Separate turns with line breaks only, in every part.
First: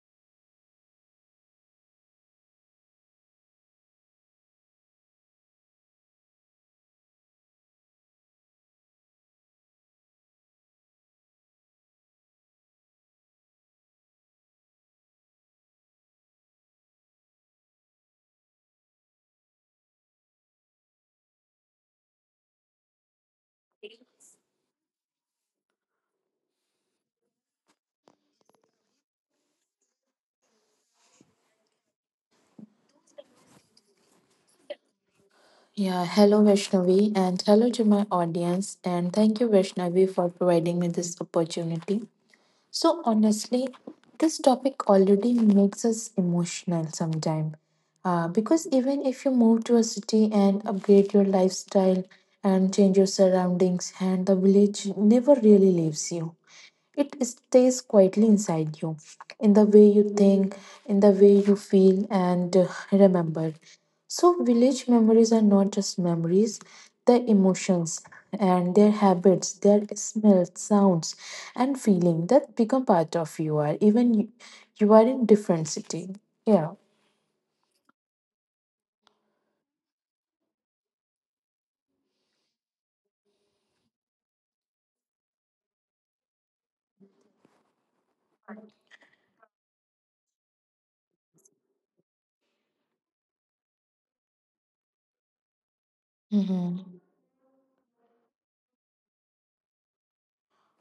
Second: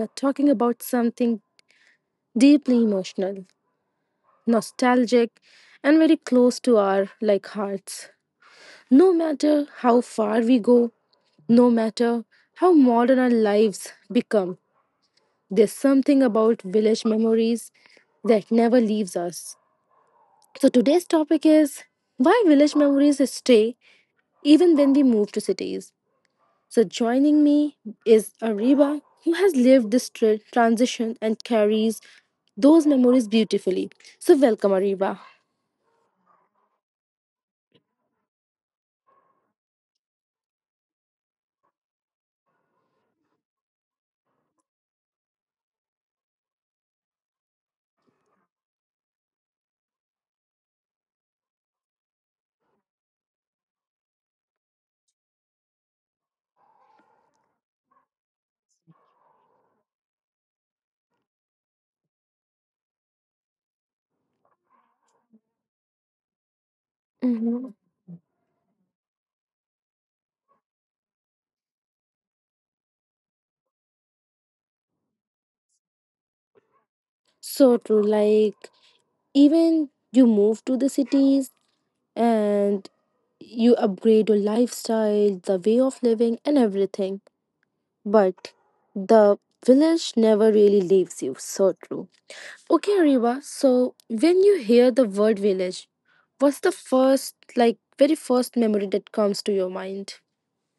are talking about something deeply emotional, nostalgic, and very close to our like hearts. No matter how far we go, no matter how modern our lives become, there's something about village memories that never leaves us. So today's topic is why village memories stay even when we move to cities. So joining me is Ariba, who has lived this transition and carries those memories beautifully. So welcome, Ariba.
Yeah, hello Vaishnavi, and hello to my audience, and thank you Vaishnavi for providing me this opportunity. So honestly, this topic already makes us emotional sometimes because even if you move to a city and upgrade your lifestyle and change your surroundings and the village never really leaves you. It stays quietly inside you, in the way you think, in the way you feel and remember. So, village memories are not just memories, they're
Hmm.
emotions and their habits, their smells, sounds, and feeling that become part of you are, even you, you are in different city. Yeah.
So true. Like even you move to the cities and you upgrade your lifestyle, the way of living, and everything, but the village never really leaves you. So true. Okay, Ariba. So when you hear the word village, what's the
Mhm.
first, like, very first memory that comes to your mind?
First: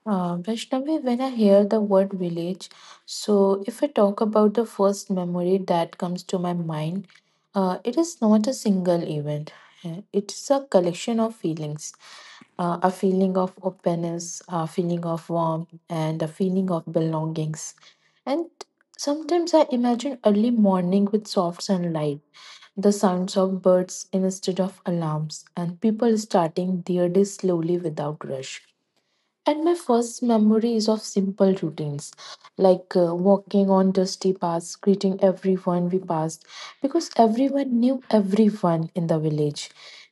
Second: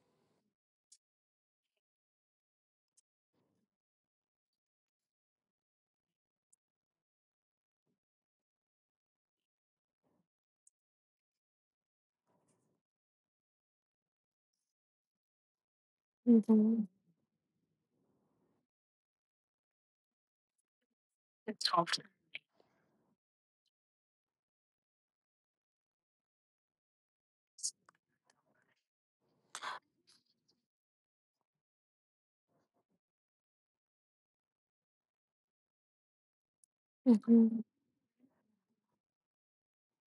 Vaishnavi, when I hear the word village, so if I talk about the first memory that comes to my mind, it is not a single event. It's a collection of feelings, a feeling of openness, a feeling of warmth, and a feeling
Mm-hmm.
of belongings. And sometimes I imagine early morning with soft sunlight, the sounds of birds instead of alarms, and people starting their day slowly without rush. And my first memory is of simple routines, like walking on dusty paths, greeting everyone we passed, because
Mm-hmm.
everyone knew everyone in the village.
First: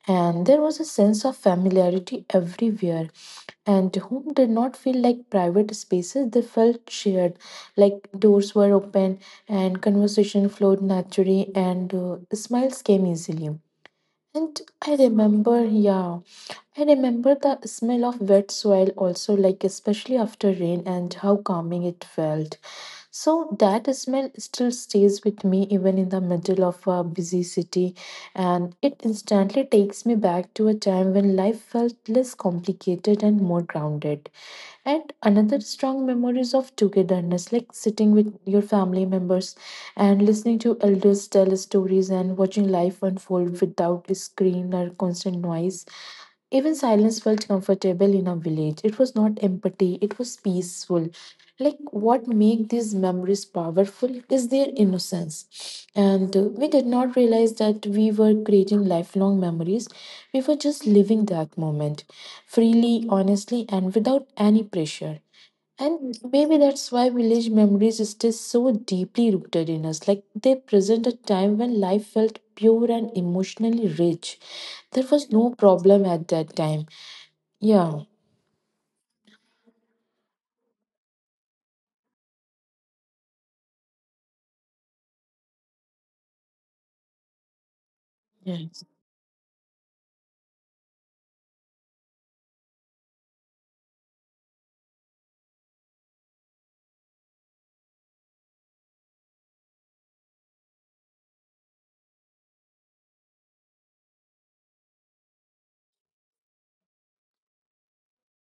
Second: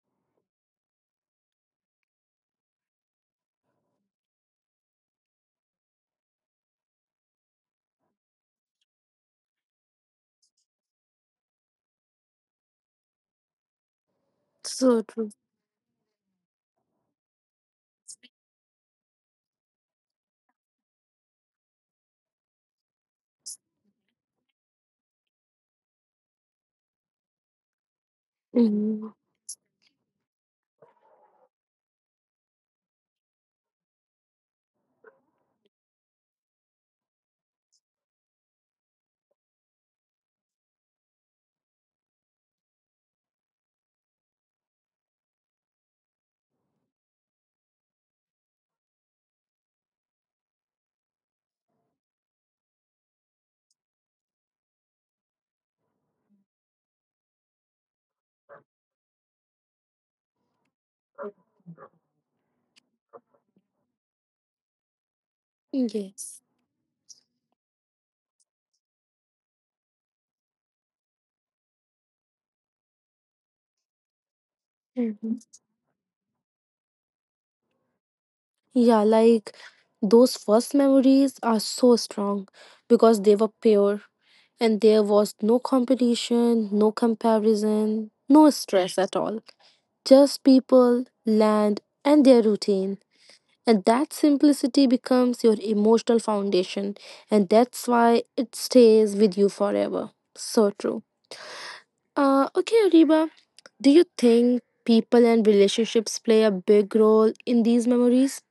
And there was a sense of familiarity everywhere, and home did not feel like private spaces, they felt shared, like doors were open, and conversation flowed naturally, and smiles came easily. And I
So true.
remember, yeah, I remember the smell of wet soil also, like especially after rain, and how calming it felt. So that smell still stays with me even in the middle of a busy city, and it
Mm-hmm.
instantly takes me back to a time when life felt less complicated and more grounded. And another strong memories of togetherness, like sitting with your family members and listening to elders tell stories and watching life unfold without screen or constant noise. Even silence felt comfortable in our village. It was not empty, it was peaceful. Like what make these memories powerful is their innocence. And we did not realize that we were creating lifelong memories. We were just living that moment freely, honestly, and without any pressure. And
Yes.
maybe that's why village memories stay so deeply rooted in us. Like they present a time when life felt pure and emotionally rich. There was
Mm-hmm.
no problem at that time. Yeah.
Yeah, like those first memories are so strong because they were pure and there was no competition, no comparison, no
Yeah.
stress at all. Just people, land, and their routine. And that simplicity becomes your emotional foundation, and that's why it stays with you forever. So true. Okay, Ariba, do you think people and relationships play a big role in these memories?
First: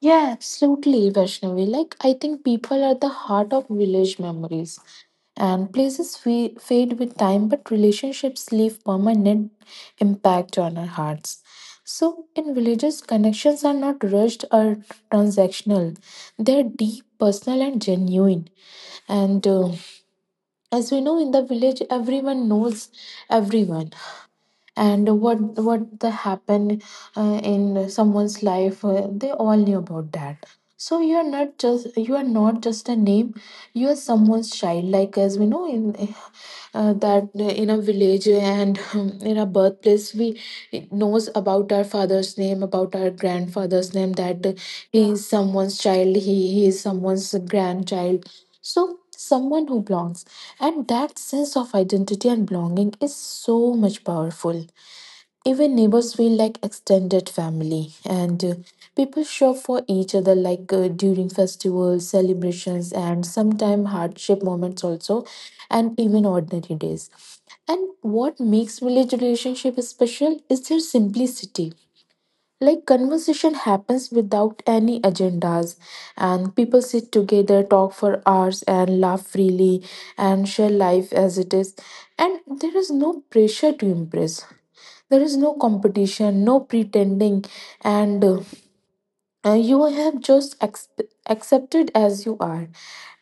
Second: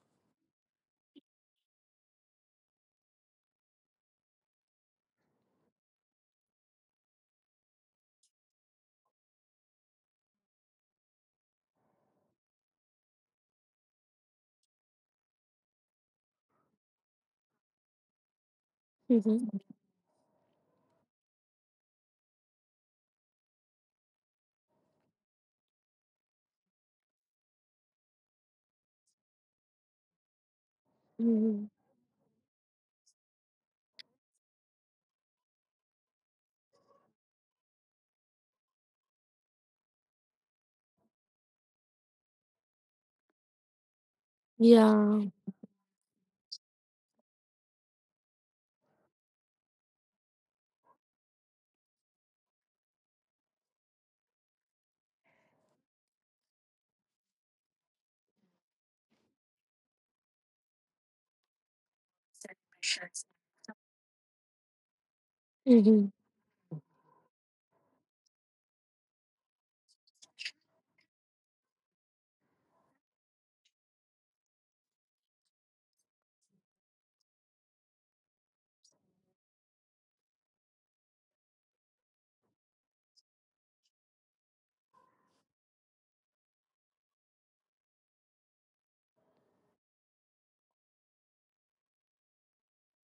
Yeah, absolutely, Vaishnavi. Like, I think people are the heart of village memories, and places fade with time, but relationships leave permanent impact on our hearts. So, in villages, connections are not rushed or transactional, they're deep, personal, and genuine. And
Mhm.
As we know, in the village, everyone knows everyone and what the happened in someone's life, they all knew about that. So you are not
Mhm.
just, you are not just a name, you are someone's child, like as we know in that in a village and in a birthplace, we knows about our father's name, about our grandfather's name, that he is
Yeah.
someone's child, he is someone's grandchild, so someone who belongs. And that sense of identity and belonging is so much powerful. Even neighbors feel like extended family, and people show for each other, like during festivals, celebrations, and sometimes hardship moments also, and
Mm-hmm.
even ordinary days. And what makes village relationship special is their simplicity, like conversation happens without any agendas, and people sit together, talk for hours and laugh freely and share life as it is, and there is no pressure to impress, there is no competition, no pretending, and you have just accepted as you are.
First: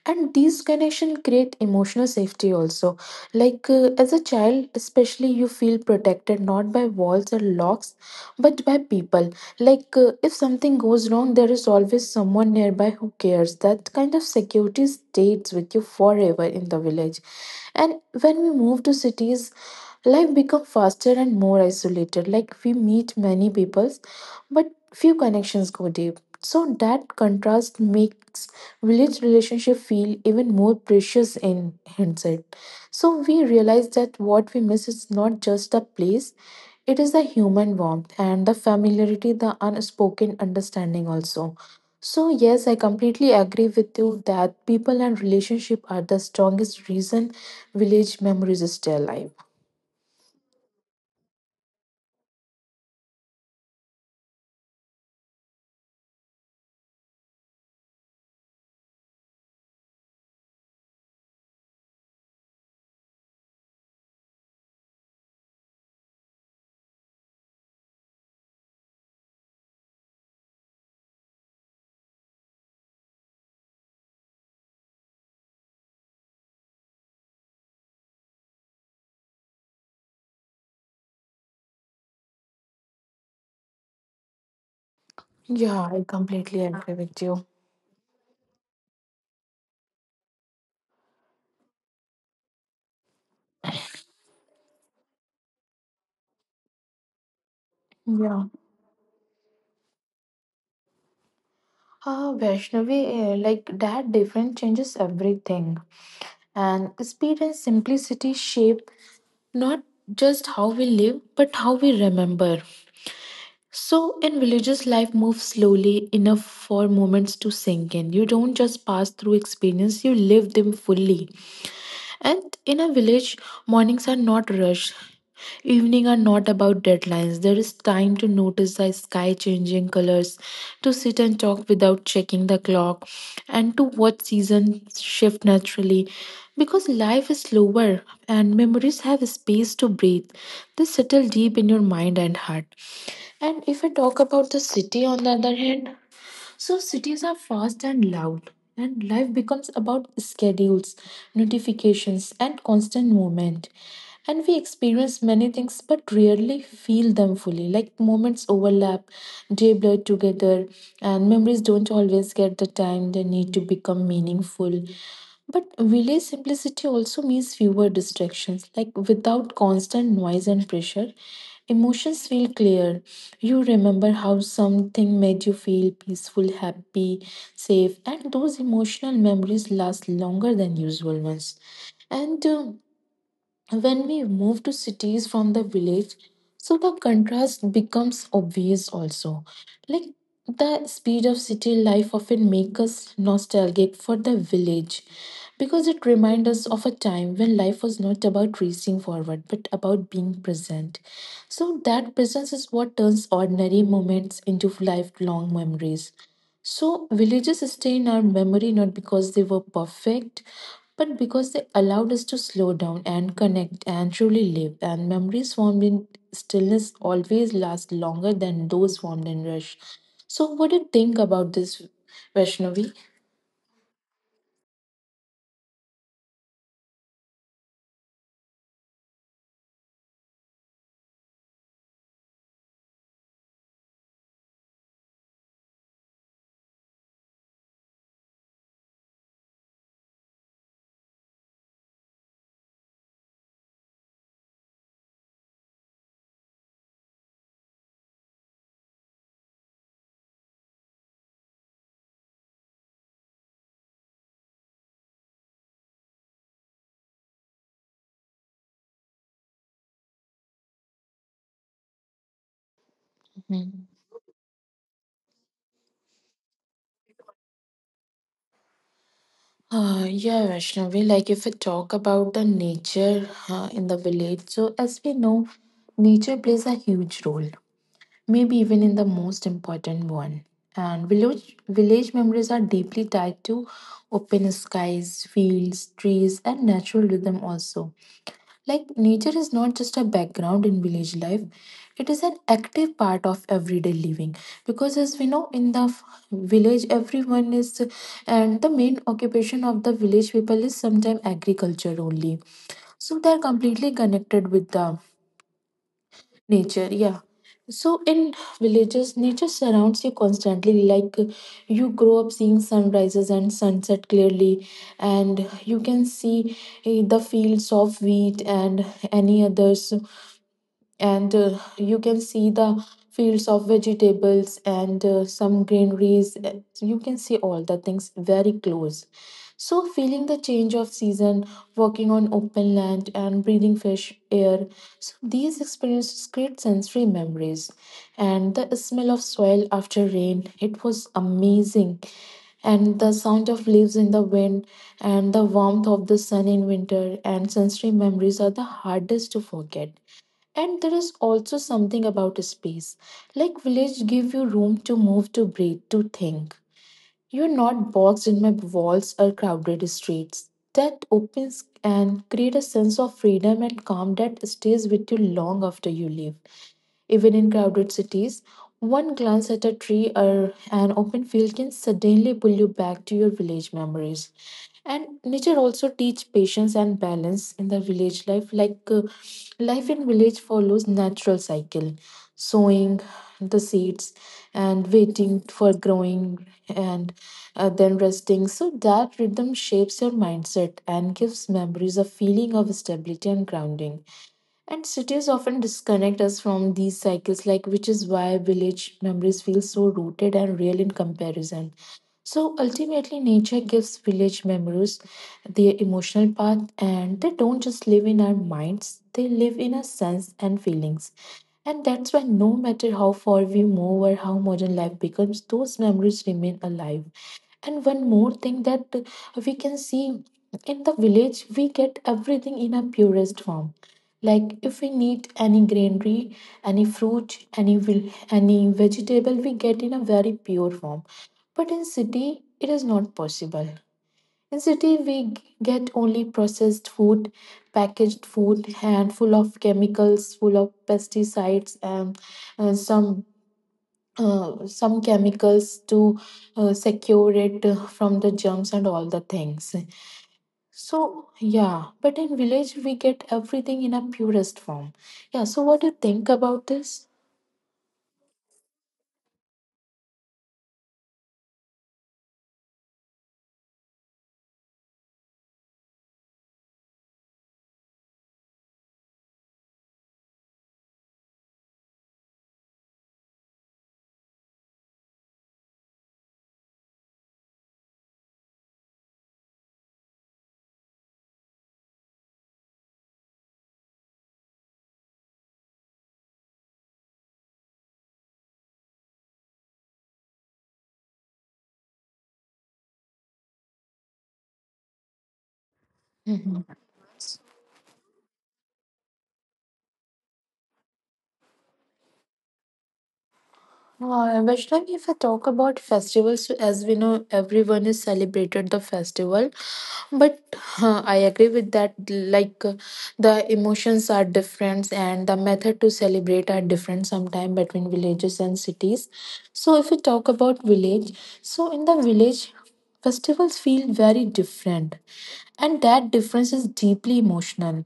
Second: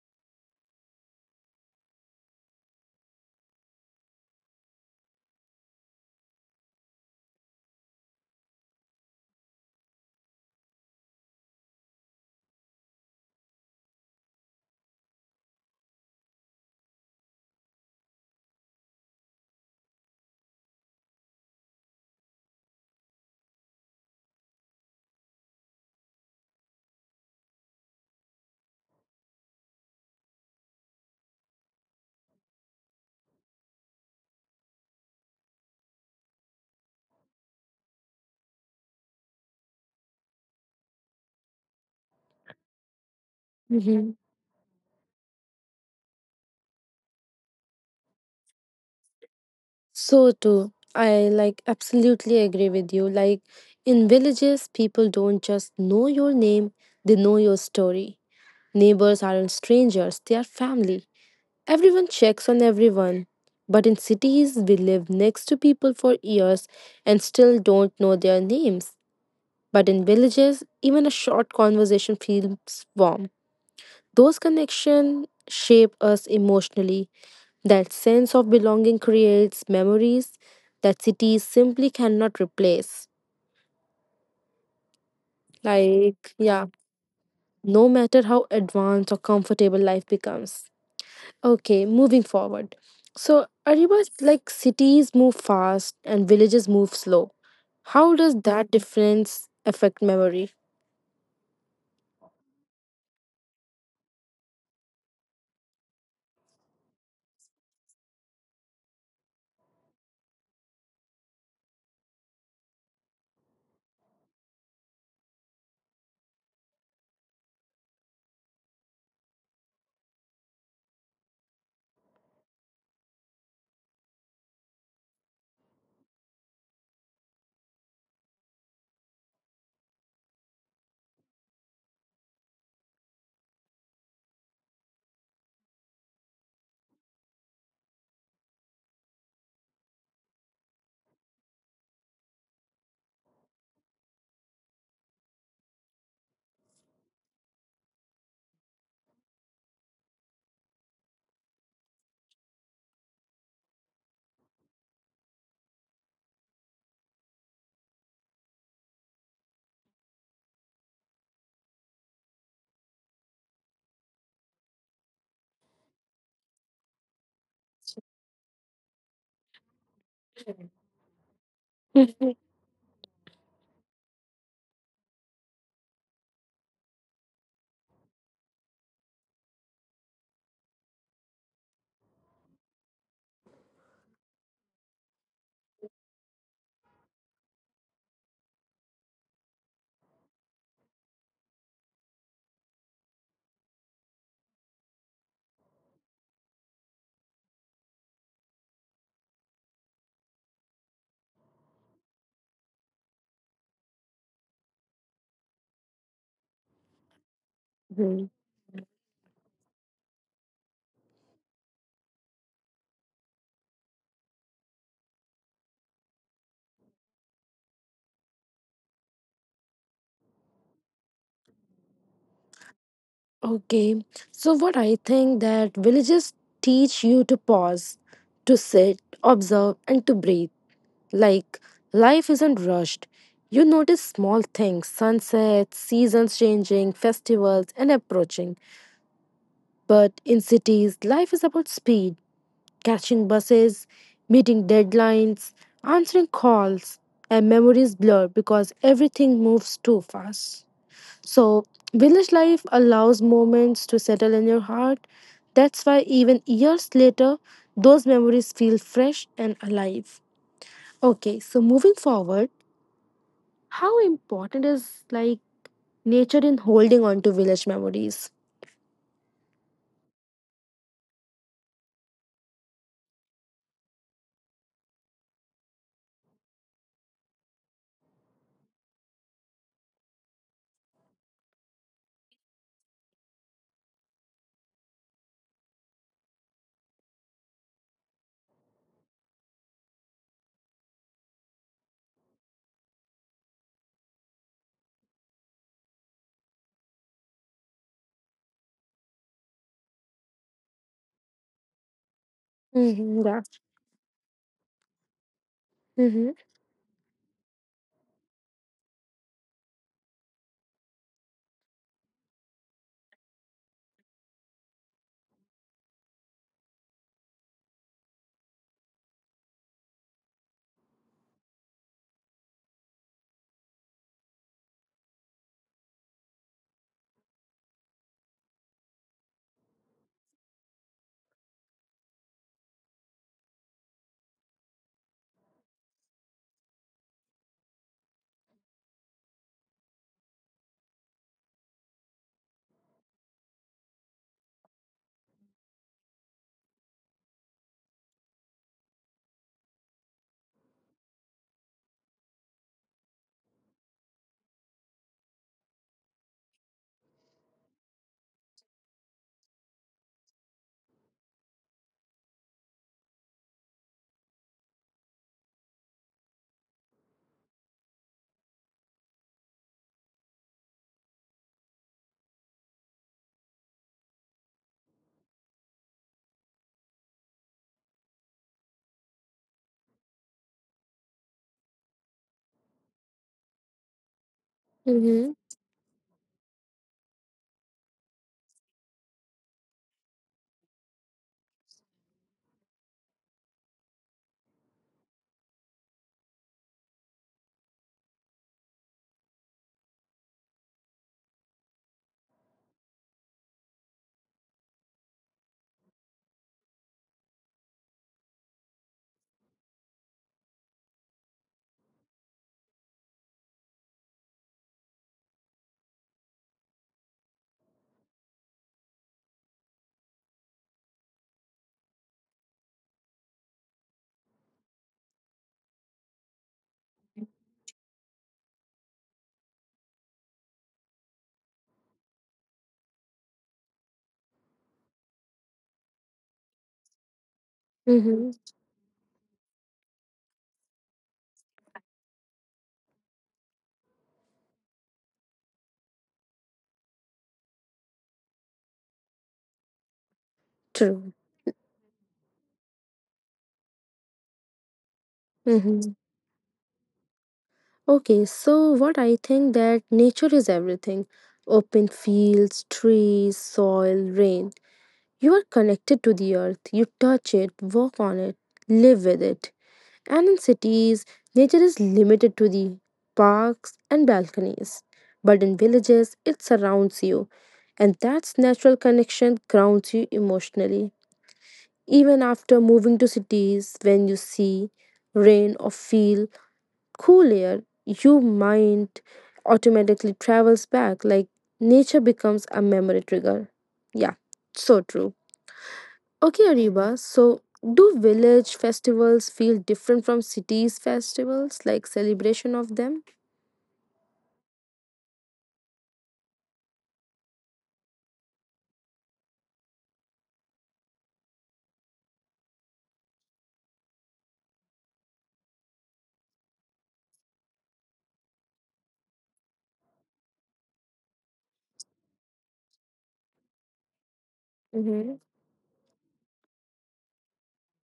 And these connection create emotional safety also, like as a child especially, you feel protected not by walls or locks, but by people. Like if something goes wrong, there is always someone nearby who cares. That kind of security stays with you forever in the village. And when we move to cities, life become faster and more isolated, like we meet many peoples, but few connections go deep. So that contrast makes village relationship feel even more precious in hindsight. So we realize that what we miss is not just the place, it is the human warmth and the familiarity, the unspoken understanding also. So yes, I completely agree with
Mm-hmm.
you that people and relationship are the strongest reason village memories stay alive.
So too. I like absolutely agree with you. Like in villages, people don't just know your name, they know your story. Neighbors aren't strangers, they are family. Everyone checks on everyone. But in cities, we live next to people for years and still don't know their names. But in villages, even a short conversation feels warm. Those connections shape us emotionally. That sense of belonging creates memories that cities simply cannot replace.
Yeah, I
Like,
completely
yeah,
agree with you.
no matter how advanced or comfortable life becomes. Okay, moving forward. So, Ariba, like cities move fast and villages move slow. How does
Yeah.
that difference affect memory?
Vaishnavi, like that difference changes everything. And speed and simplicity shape not just how we live, but how we remember. So, in villages, life moves slowly enough for moments to sink in. You don't just pass through experience, you live them fully. And in a village, mornings are not rushed. Evening are not about deadlines. There is time to notice the sky changing colors, to sit and talk without checking the clock, and to watch seasons shift naturally. Because life is slower and memories have space to breathe. They settle deep in your mind and heart. And if I talk about the city on the other hand, so cities are fast and loud, and life becomes about schedules, notifications, and constant movement. And we experience many things but rarely feel them fully. Like moments overlap, day blur together, and memories don't always get the time they need to become meaningful. But village simplicity also means fewer distractions. Like without constant noise and pressure, emotions feel clear. You remember how something made you feel peaceful, happy, safe, and those emotional memories last longer than usual ones. And When we move to cities from the village, so the contrast becomes obvious also, like the speed of city life often makes us nostalgic for the village because it reminds us of a time when life was not about racing forward but about being present. So that presence is what turns ordinary moments into lifelong memories. So, villages stay in our
Mhm.
memory not because they were perfect, but because they allowed us to slow down and connect and truly live. And memories formed in stillness always last longer than those formed in rush. So, what do you think about this, Vaishnavi?
Okay, so what I think that villages teach you to pause, to sit, observe, and to breathe. Like, life isn't rushed. You notice small things, sunsets, seasons changing, festivals, and approaching. But in cities, life is about speed catching buses, meeting deadlines, answering calls, and memories blur because everything moves too fast. So, village life allows moments to settle in your heart. That's why, even years later, those memories feel fresh and alive. Okay, so moving forward,
Mhm.
how important is like nature in holding on to village memories?
Yeah, Vaishnavi, like if we talk about the nature in the village, so as we know, nature plays a huge role, maybe even in the most important one. And village memories are deeply tied to open skies, fields, trees, and natural rhythm also. Like nature is not just a background in village life, it is an active part of everyday living. Because as we know, in the village, everyone is and the main occupation of the village people is sometimes agriculture only. So
Mm-hmm,
they
yeah.
are completely connected with the
Mm-hmm,
nature, yeah. So in villages, nature surrounds you constantly. Like you grow up seeing sunrises and sunset clearly, and you can see the fields of wheat and any others, and you can see the fields of vegetables and some greeneries. You can see all the things very close, so feeling the change of season, walking on open land and breathing fresh air. So these experiences create sensory memories, and the smell of soil after rain, it was amazing, and the sound of leaves in the wind, and the warmth of the sun in winter. And sensory memories are the hardest to forget, and there is also something about space. Like village give you room to move, to breathe, to think. You're not boxed in my walls or crowded streets. That opens and create a sense of freedom and calm that stays with you long after you leave. Even in crowded cities, one glance at a tree or an open field can suddenly pull you back to your village memories. And nature also teach patience and balance in the village life. Like life in village follows natural cycle, sowing the seeds and
mm-hmm,
waiting for growing and then resting. So that rhythm shapes your mindset and gives memories a feeling of stability and grounding. And cities often disconnect us from these cycles, like which is why village memories feel so rooted and real in comparison. So ultimately, nature gives village memories their emotional path, and they don't just live in our minds, they live in our sense and feelings. And that's why, no matter how far we move or how modern life becomes, those memories remain alive. And one more thing that we can see in the village, we get everything in a purest form, like if we need any greenery, any fruit, any vegetable, we get in a very pure form. But in city, it is not possible. In city, we get only processed food,
mm-hmm.
packaged food, and full of chemicals, full of pesticides, and some chemicals to secure it from the germs and all the things.
True.
So, yeah, but in village we get everything in a purest form. Yeah, so what do
Mm-hmm.
you think about this?
Okay, so what I think that nature is everything. Open fields, trees, soil, rain. You are connected to the earth. You touch it, walk on it, live with it. And in cities, nature is limited to the parks and balconies. But in villages, it surrounds you. And that's natural connection grounds you emotionally. Even after moving to cities, when you see rain or feel cool air, your mind automatically travels back like nature becomes a memory trigger. Yeah, so true. Okay,
Mm-hmm.
Ariba, so do village festivals feel different from cities festivals like celebration of them?
Vaishnavi, if I talk about festivals, so as we know, everyone is celebrated the festival. But I agree with that. The emotions are different, and the method to celebrate are different sometimes between villages and cities. So if we talk about village, so in the village, festivals feel very different.
Mhm.
And that difference is deeply emotional.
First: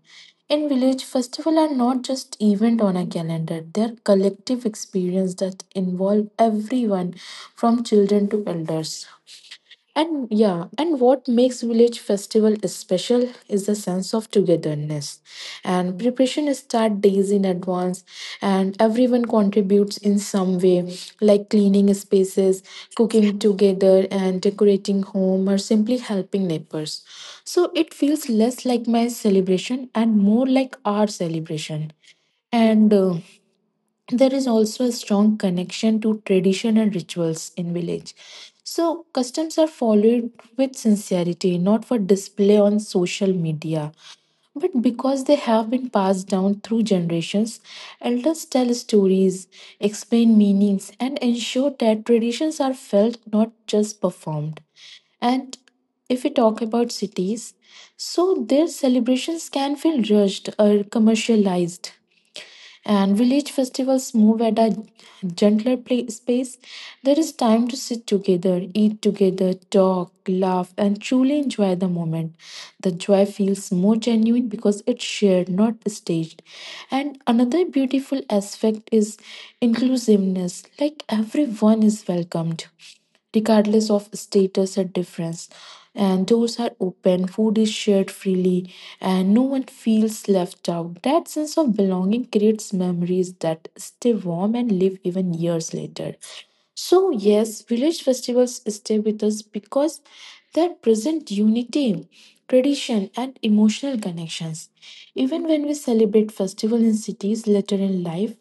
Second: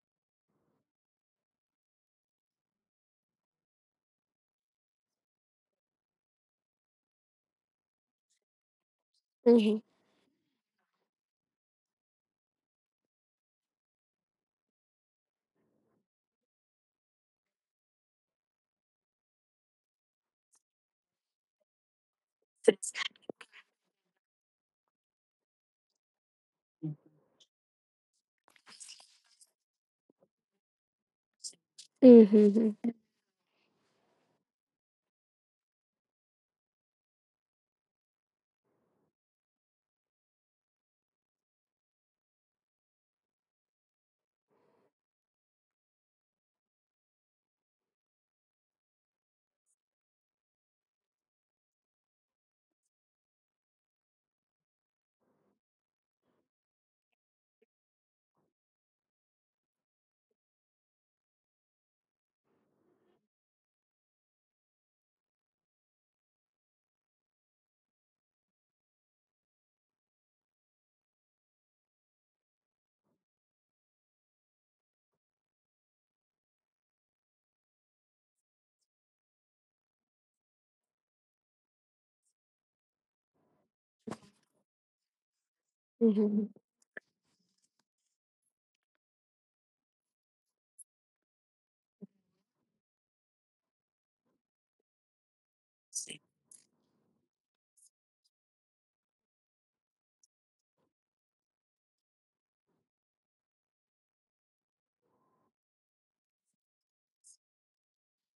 In village, festivals are not just event on a calendar; they are collective experience that involve everyone, from children to elders.
Mhm.
And yeah, and what makes village festival special is the sense of togetherness. And preparation start days in advance, and everyone contributes in some way, like cleaning spaces, cooking together, and decorating home, or simply helping neighbors. So it feels less like my celebration and more like our celebration. And
Mhm.
There is also a strong connection to tradition and rituals in village, so customs are followed with sincerity, not for display on social media, but because they have been passed down through generations. Elders tell stories, explain meanings, and ensure that traditions are felt, not just performed. And if we talk about cities, so their celebrations can feel rushed or commercialized, and village festivals move at a gentler place, space. There is time to sit together, eat together, talk, laugh, and truly enjoy the moment. The joy feels more genuine because it's shared, not staged. And another beautiful aspect is inclusiveness, like everyone is welcomed regardless of status or difference. And
Mhm.
doors are open, food is shared freely, and no one feels left out. That sense of belonging creates memories that stay warm and live even years later. So, yes, village festivals stay with us because they present unity, tradition, and emotional connections. Even when we celebrate festival in cities later in life,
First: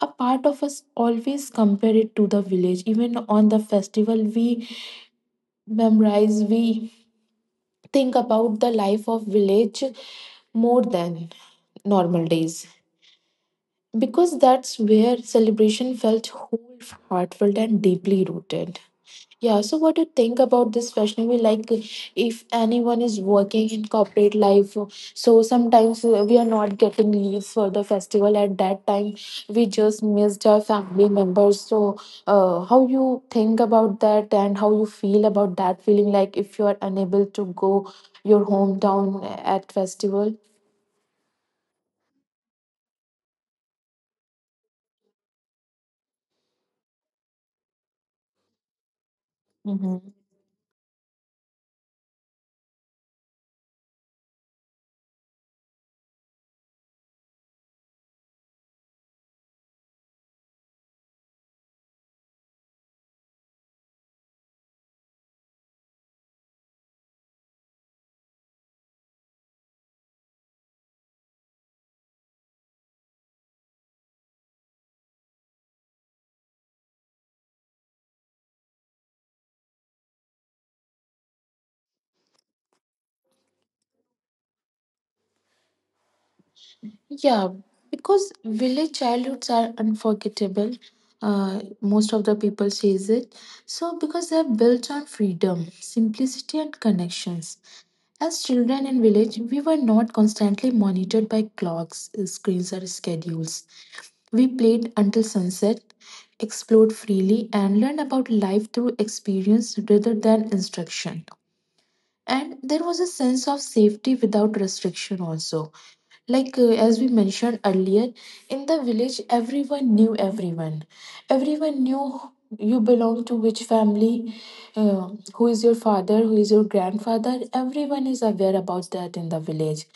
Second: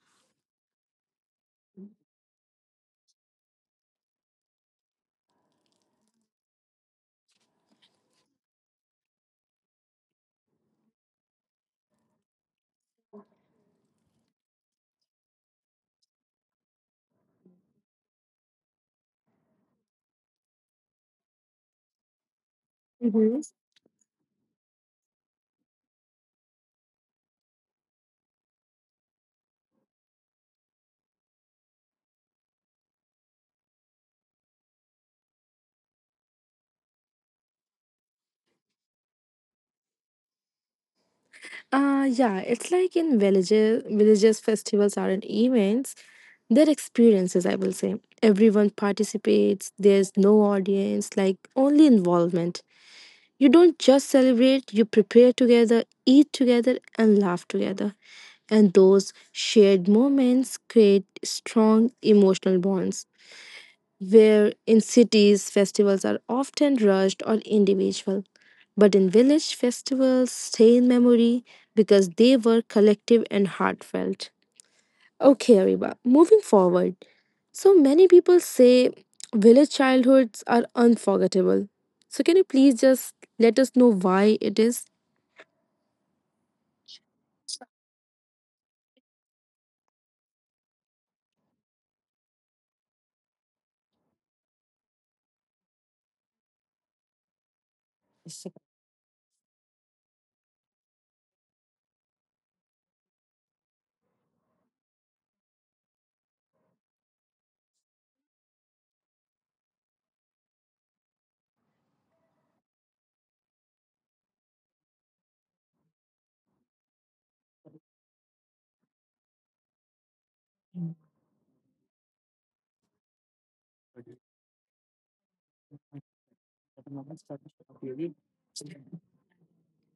a part of us always compare it to the village. Even on the festival, we memorize, we think about the life of village more than normal days because that's where celebration felt whole, heartfelt, and deeply rooted. Yeah, so what do you think about this, Vaishnavi? Like, if anyone is
Mhm.
working in corporate life, so sometimes we are not getting leaves for the festival at that time. We just missed our family members. So, how you think about that and how you feel about that feeling? Like, if you are unable to go your hometown at festival.
Yeah, it's like in villages, villages festivals aren't events, they're experiences, I will say. Everyone participates,
Mm-hmm.
there's no audience, like only involvement. You don't just celebrate, you prepare together, eat together, and laugh together. And those shared moments create strong emotional bonds. Where in cities, festivals are often rushed or individual. But in village, festivals stay in memory because they were collective and heartfelt. Okay, Ariba, moving forward. So many people say village childhoods are unforgettable. So, can you please just let us know why it is?
Yeah, because village childhoods are unforgettable. Most of the people says it. So because they are built on freedom, simplicity, and connections. As children in village, we were not constantly monitored by clocks, screens, or schedules. We played until sunset, explored freely, and learned about life through experience rather than instruction. And there was a sense of safety without restriction also, as we mentioned earlier, in the village, everyone knew everyone. Everyone knew you belong to which family, who is your father, who is your grandfather. Everyone is aware about that in the village.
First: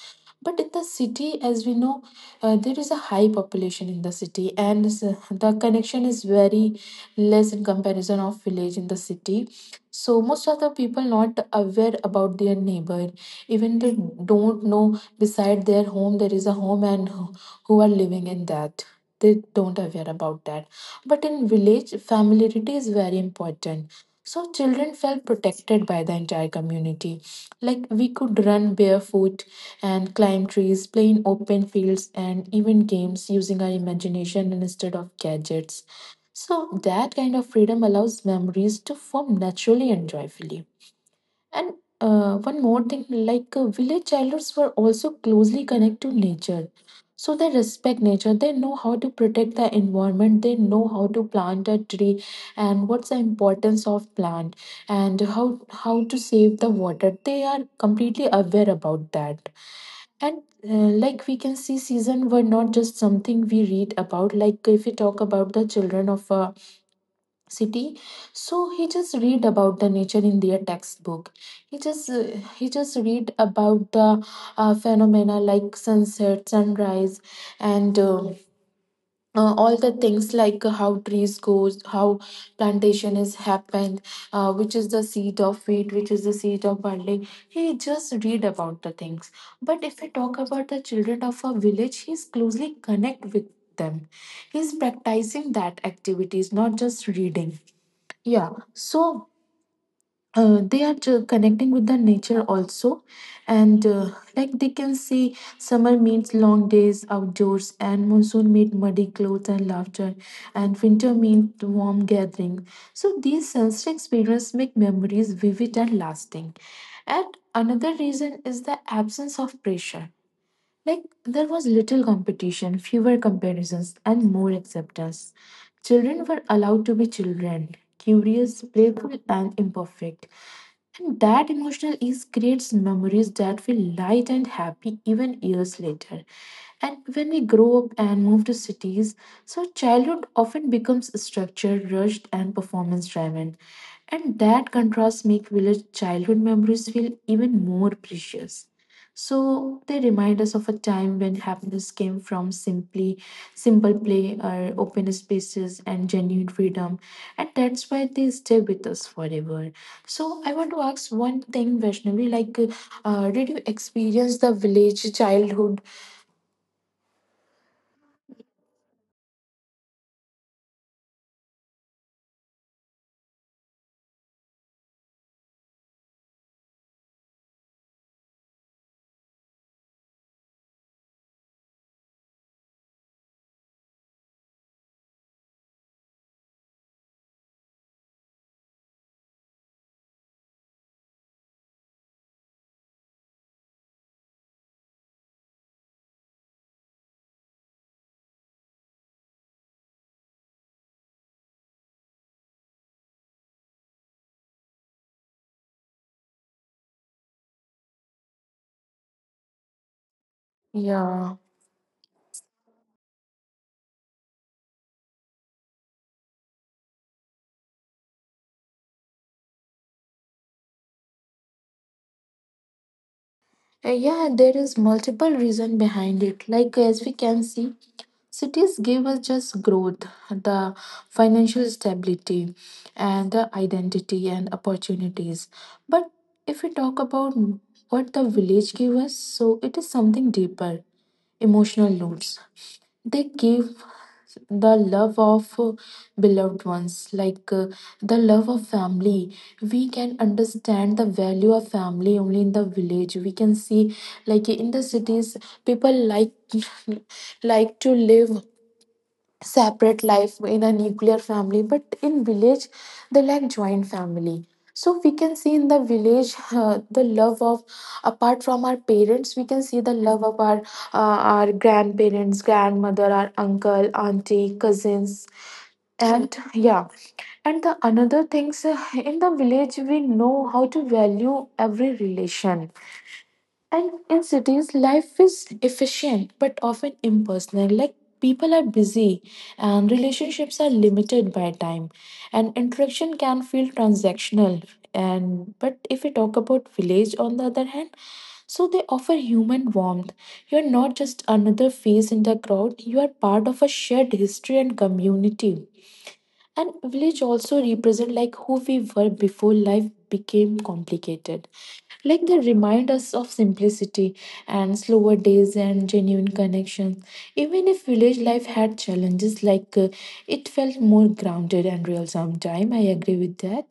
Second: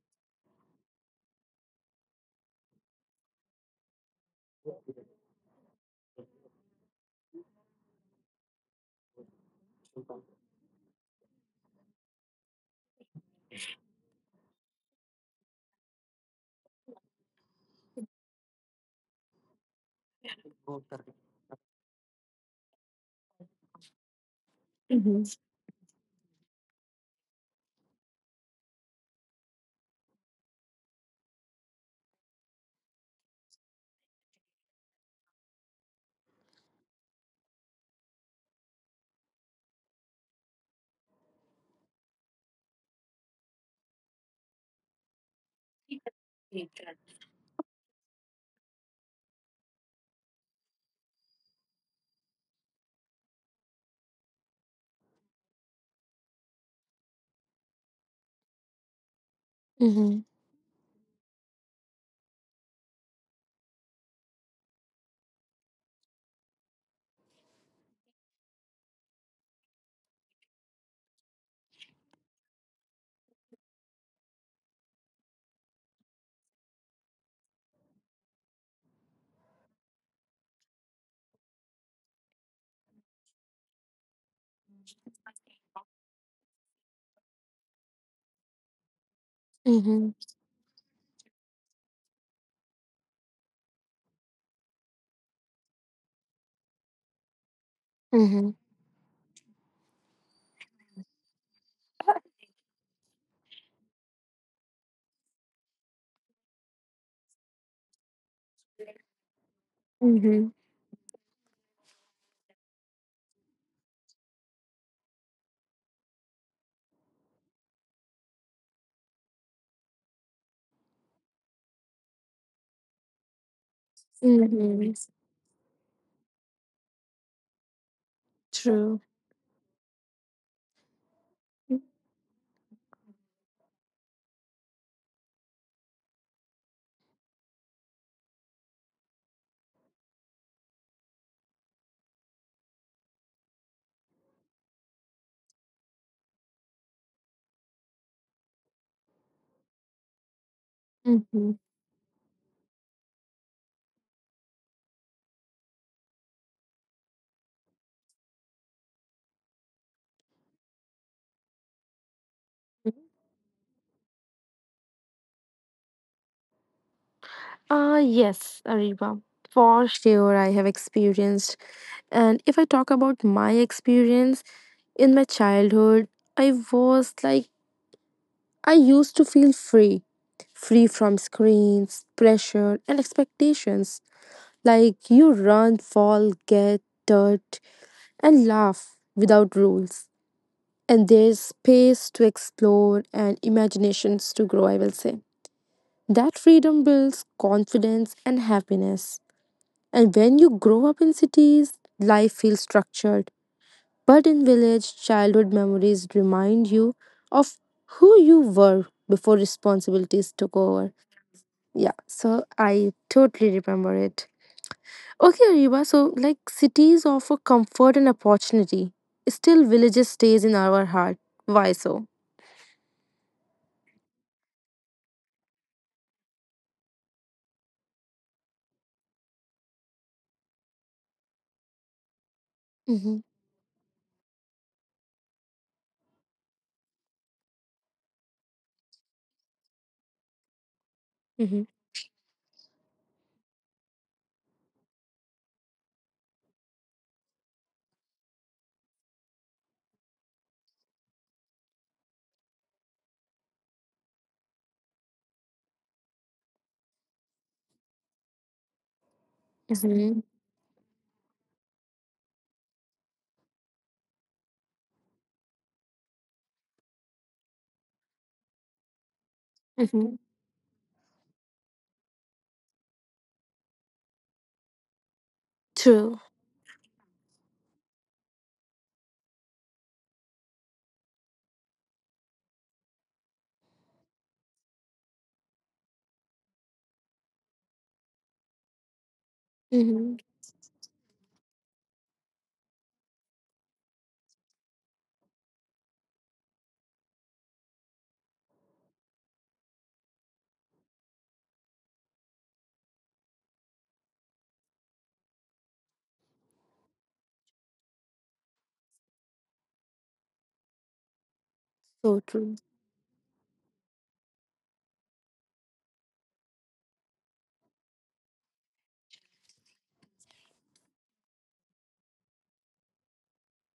But in the city, as we know, there is a high population in the city, and the connection is very less in comparison of village in the city. So most of the people not aware about their neighbor, even they don't know beside their home there is a home and who are living in that, they don't aware about that. But in village, familiarity is very important, so children
Mhm.
felt protected by the entire community, like we could run barefoot and climb trees, play in open fields, and even games using our imagination instead of gadgets. So that kind of freedom allows memories to form naturally and joyfully. And One more thing, village elders were also closely connected to nature. So they respect nature. They know how to protect the environment. They know how to plant a tree and what's the importance of plant and how to save the water. They are completely aware about that.
Mhm.
And Like we can see, season were not just something we read about. Like if we talk about the children of a city, so he just read about the nature in their textbook. he just uh, he just read about the phenomena like sunset sunrise, and all the things like how trees goes, how plantation is happened, which is the seed of wheat, which is the seed of barley. He just read about the things. But if we
Mhm.
talk about the children of a village, he's closely connect with them. He's practicing that activities, not just reading. Yeah,
Mhm.
so they are connecting with the nature also, and like they can see, summer means long days outdoors, and monsoon means muddy clothes and laughter,
Mhm.
and winter means warm gathering. So these sensory experiences make memories vivid and lasting. And another reason is the absence of pressure, like there was little competition, fewer comparisons, and more
Mhm.
acceptance. Children were allowed to be children, curious,
True.
playful, and imperfect. And that emotional ease creates memories that feel light and happy even years later. And when we grow up and move to cities, so childhood often becomes structured, rushed, and performance driven. And that contrast make village childhood memories feel even more precious. So they remind us of a time when
Mhm.
happiness came from simply simple play or open spaces and genuine freedom. And that's why they stay with us forever. So I want to ask one thing, Vaishnavi, like did you experience the village childhood?
Yes, Ariba. For sure, I have experienced. And if I talk about my experience in my childhood, I was like, I used to feel free, free from screens, pressure, and expectations. Like, you run, fall, get dirt, and laugh without rules. And there's space to explore and imaginations to grow, I will say. That freedom builds confidence and happiness. And when you grow up in cities, life feels structured. But in village, childhood memories remind you of who you were before responsibilities took over.
Yeah.
Yeah, so I totally remember it. Okay, Ariba, so like cities offer comfort and opportunity. Still, villages stays in our heart. Why so?
Yeah, there is multiple reason behind it. Like as we can see, cities give us just growth, the financial stability,
Mm-hmm.
and the identity and opportunities. But if we talk about what the village give us, so it is something deeper, emotional roots. They give the love of beloved ones, the love of family. We can understand the value of family only in the village. We can see, like in the cities, people like like to live separate
Mm-hmm.
life in a nuclear family, but in village they like joint family. So we can see in the village the love of, apart from our parents, we can see the
Mm-hmm.
love of our grandparents, grandmother, our uncle, auntie, cousins.
True.
And yeah, and the another things, in the village we know how to value every relation. And in cities, life is efficient but often impersonal. Like people are busy and
Mm-hmm.
relationships are limited by time, and interaction can feel transactional. And but if we talk about village, on the other hand, so they offer human warmth. You're not just another face in the crowd, you are part of a shared history and community. And village also represent like who we were before life became complicated,
So
like they
true.
remind us of simplicity and slower days and genuine connections. Even if village life had challenges, it felt more grounded and real sometime, I agree with that.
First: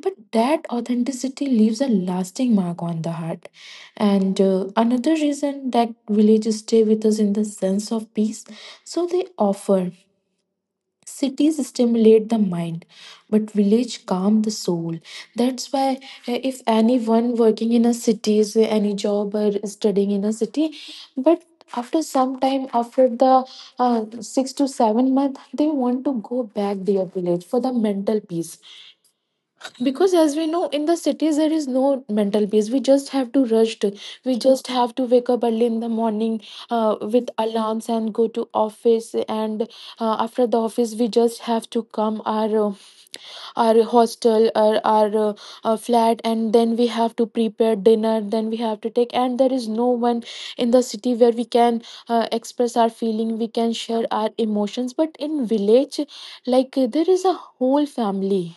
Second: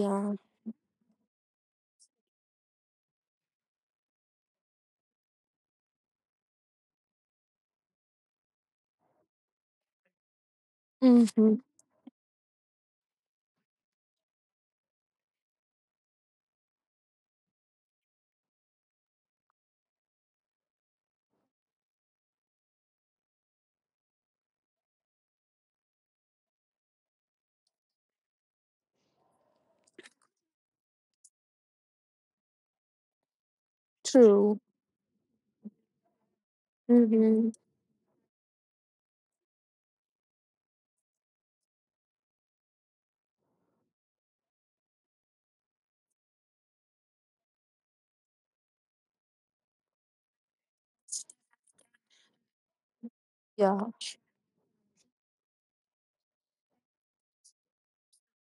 But that authenticity leaves a lasting mark on the heart. And Another reason that villages stay with us in the sense of peace, so they offer,
Mm-hmm.
cities stimulate the mind, but village calm the soul. That's why, if anyone working in a city is any job or studying in a city, but after some time, after the 6 to 7 month, they want to go back their village for the mental peace. Because as we know, in the cities there is no mental peace, we just have to rush to, we
True.
just have to wake up early in the morning with
Mm-hmm.
alarms and go to office. And After the office we just have to come our hostel or our flat, and then we have to prepare dinner, then we have to take, and there is no one in the city where we can express our feeling, we can
Yeah.
share our emotions. But in village, there is a whole family.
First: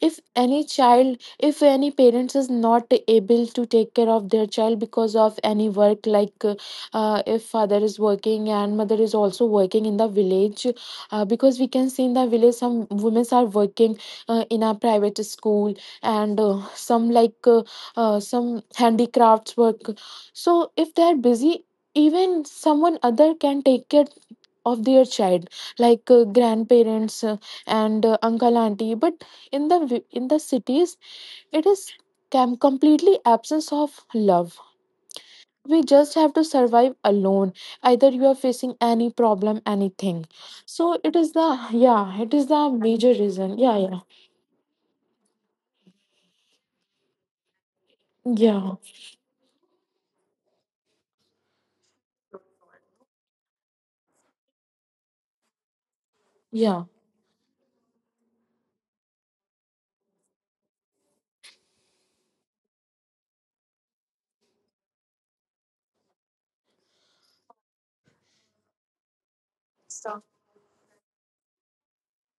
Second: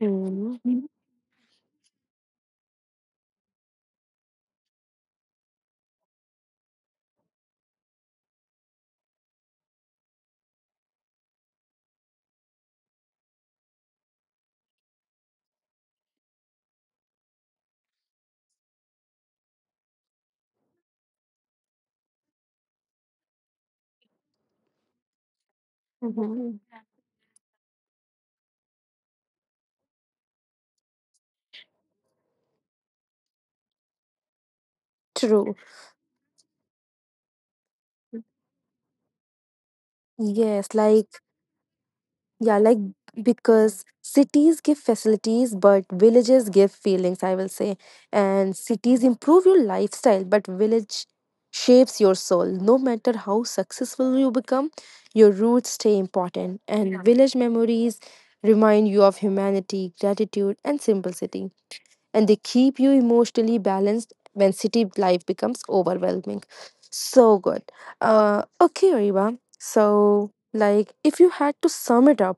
If any
Mm-hmm.
child, if any parents is not able to take care of their child because of any work, if father is working and mother is also working in the village, because we can see in the village some women are working in a private school, and some like some handicrafts work. So if they are busy, even someone other can take care of their child,
Mm-hmm.
grandparents, and uncle, auntie. But in the in the cities, it is completely absence of love.
True.
We just have to survive alone, either you are facing any problem anything.
Yes,
So
like.
it is the, yeah, it is
Yeah,
the
like
major reason.
because
Yeah.
cities give facilities, but villages give feelings, I will say. And
Yeah.
cities improve your lifestyle, but village shapes your soul. No matter how successful you become, your roots stay important.
Yeah.
And yeah, village memories remind you of humanity, gratitude, and simplicity. And they keep you emotionally balanced when city life becomes overwhelming. So good. Okay, Ariba.
Yeah.
So, like, if you had to sum it up,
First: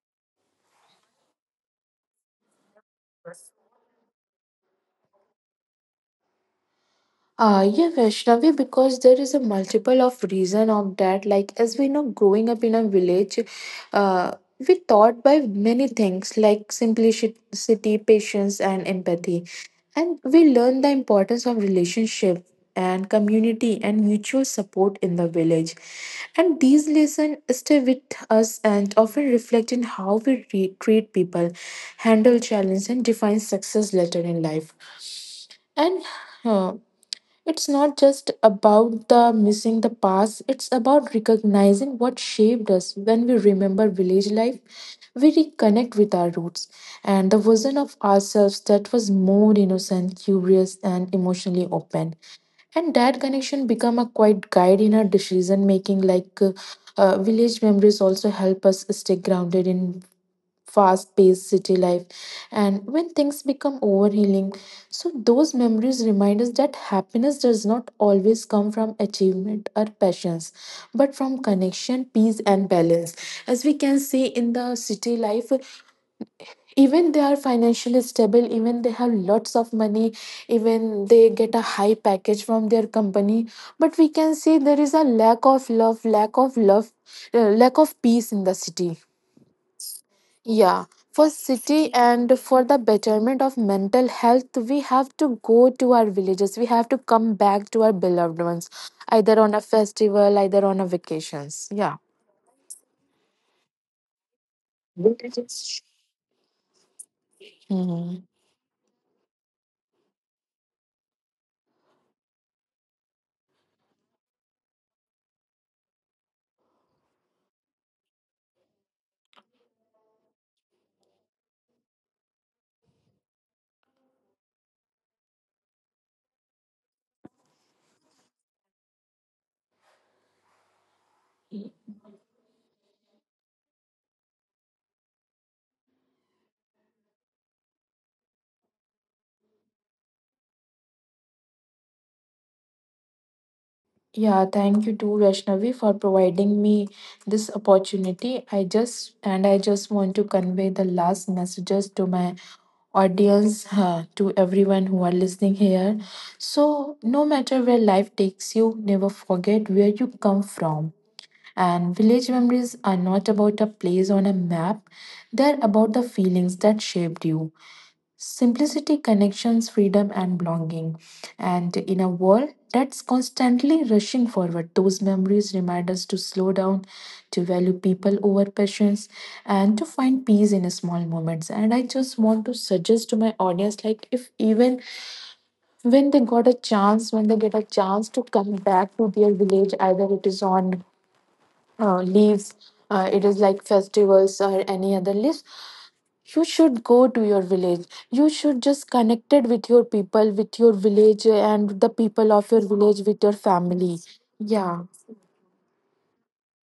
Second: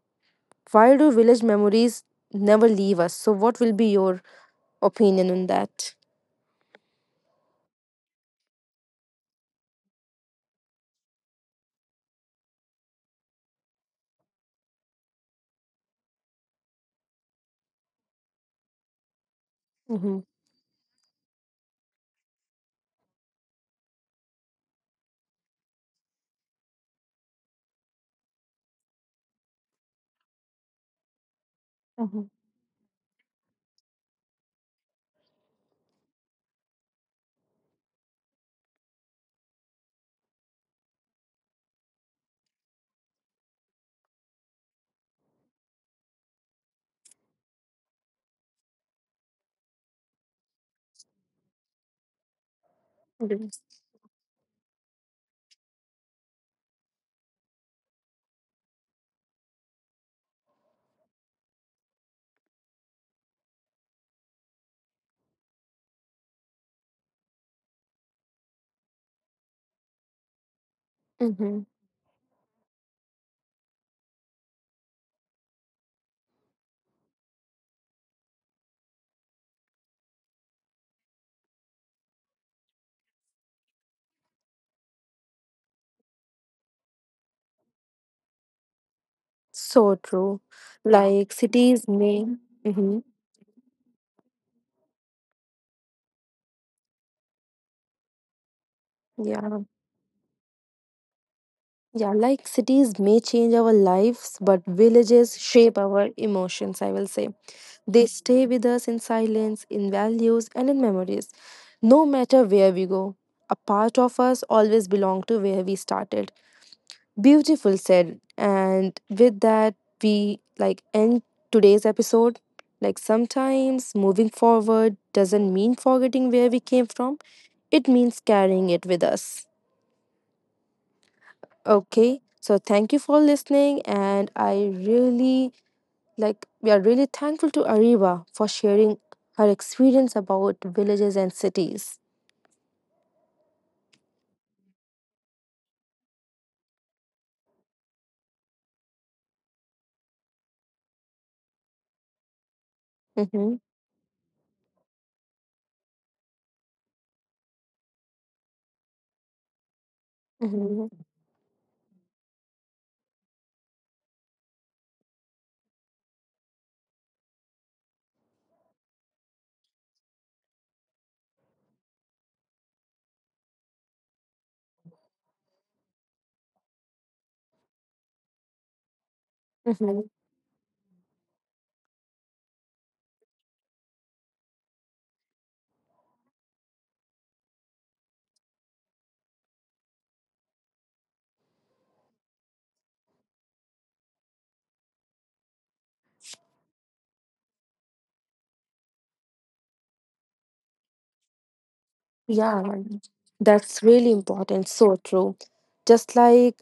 why do village memories never leave us? So, what will be your opinion on that?
Yeah, Vaishnavi, because there is a multiple of reason of that. Like as we know, growing up in a village, uh, we taught by many things like simplicity, patience, and empathy, and
Mm-hmm.
we learn the importance of relationship and community and mutual support in the village. And these lessons stay with us and often reflect in how we treat people,
Mm-hmm.
handle challenges, and define success later in life. And uh, it's not just about the missing the past, it's about recognizing what shaped us. When we remember village life, we reconnect with our roots and the version of ourselves that was more innocent, curious, and emotionally open. And that connection
Yes.
become a quite guide in our decision making. Village memories also help us stay grounded in fast paced city life, and when things become overwhelming, so those memories remind us that happiness does not always come from achievement or passions, but from
Mm-hmm.
connection, peace, and balance. As we can see in the city life, even they are financially stable, even they have lots of money, even they get a high package from their company, but we can see there is a lack of love, lack of love, lack of peace in the city.
So true.
Yeah, for
Like cities
city
may,
and for the
mm-hmm,
betterment of mental health, we have to go to our villages. We have to come back to our beloved ones, either on a
yeah,
festival, either on a vacations. Yeah.
yeah, like cities may change our lives, but villages shape our emotions, I will say. They
Hmm.
stay with us in silence, in values, and in memories. No matter where we go, a part of us always belong to where we started. Beautiful said. And with that, we like end today's episode. Like sometimes moving forward doesn't mean forgetting where we came from, it means carrying it with us. Okay, so thank you for listening. And I really like, we are really thankful to Ariba for sharing her experience about villages and cities.
Yeah, thank you too, Vaishnavi, for providing me this opportunity. I just, and I just want to convey the last messages to my
Hmm.
audience, to everyone who are listening here. So, no matter where life takes you, never forget where you come
Hmm.
from. And village memories are not about a place on a map, they're about the feelings that shaped you. Simplicity, connections, freedom, and belonging. And in a world that's constantly rushing forward, those memories remind us to slow down, to value people over patience, and to find peace in small moments. And I just want to suggest to my audience, like, if even when they got a chance, when they get a chance to come back to their village, either it is on leaves, it is like festivals or any other leaves, you should go to your village, you should just connected with your people, with your village, and the people of your
Yeah,
village, with your
that's
family.
really important.
Yeah.
So true. Just like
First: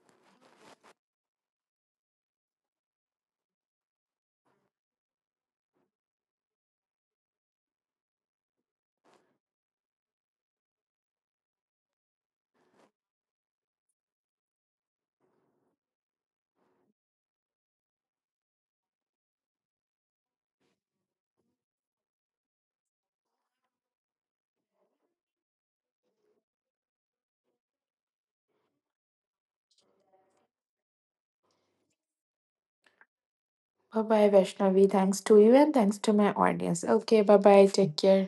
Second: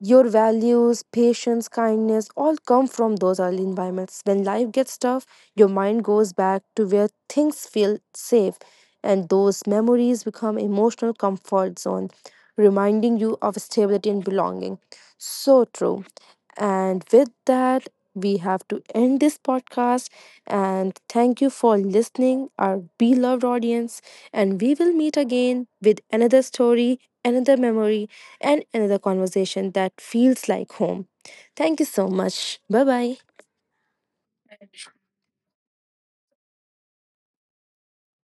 your values, patience, kindness all come from those early environments. When life gets tough, your mind goes back to where things feel safe, and those memories become emotional comfort zone, reminding you of stability and belonging. So true. And with that, we have to end this podcast. And thank you for listening, our beloved audience. And we will meet again with another story, another memory, and another conversation that feels like home. Thank you so much. Bye bye.
Bye bye, Vaishnavi, thanks to you and thanks to my audience. Okay, bye bye, take care.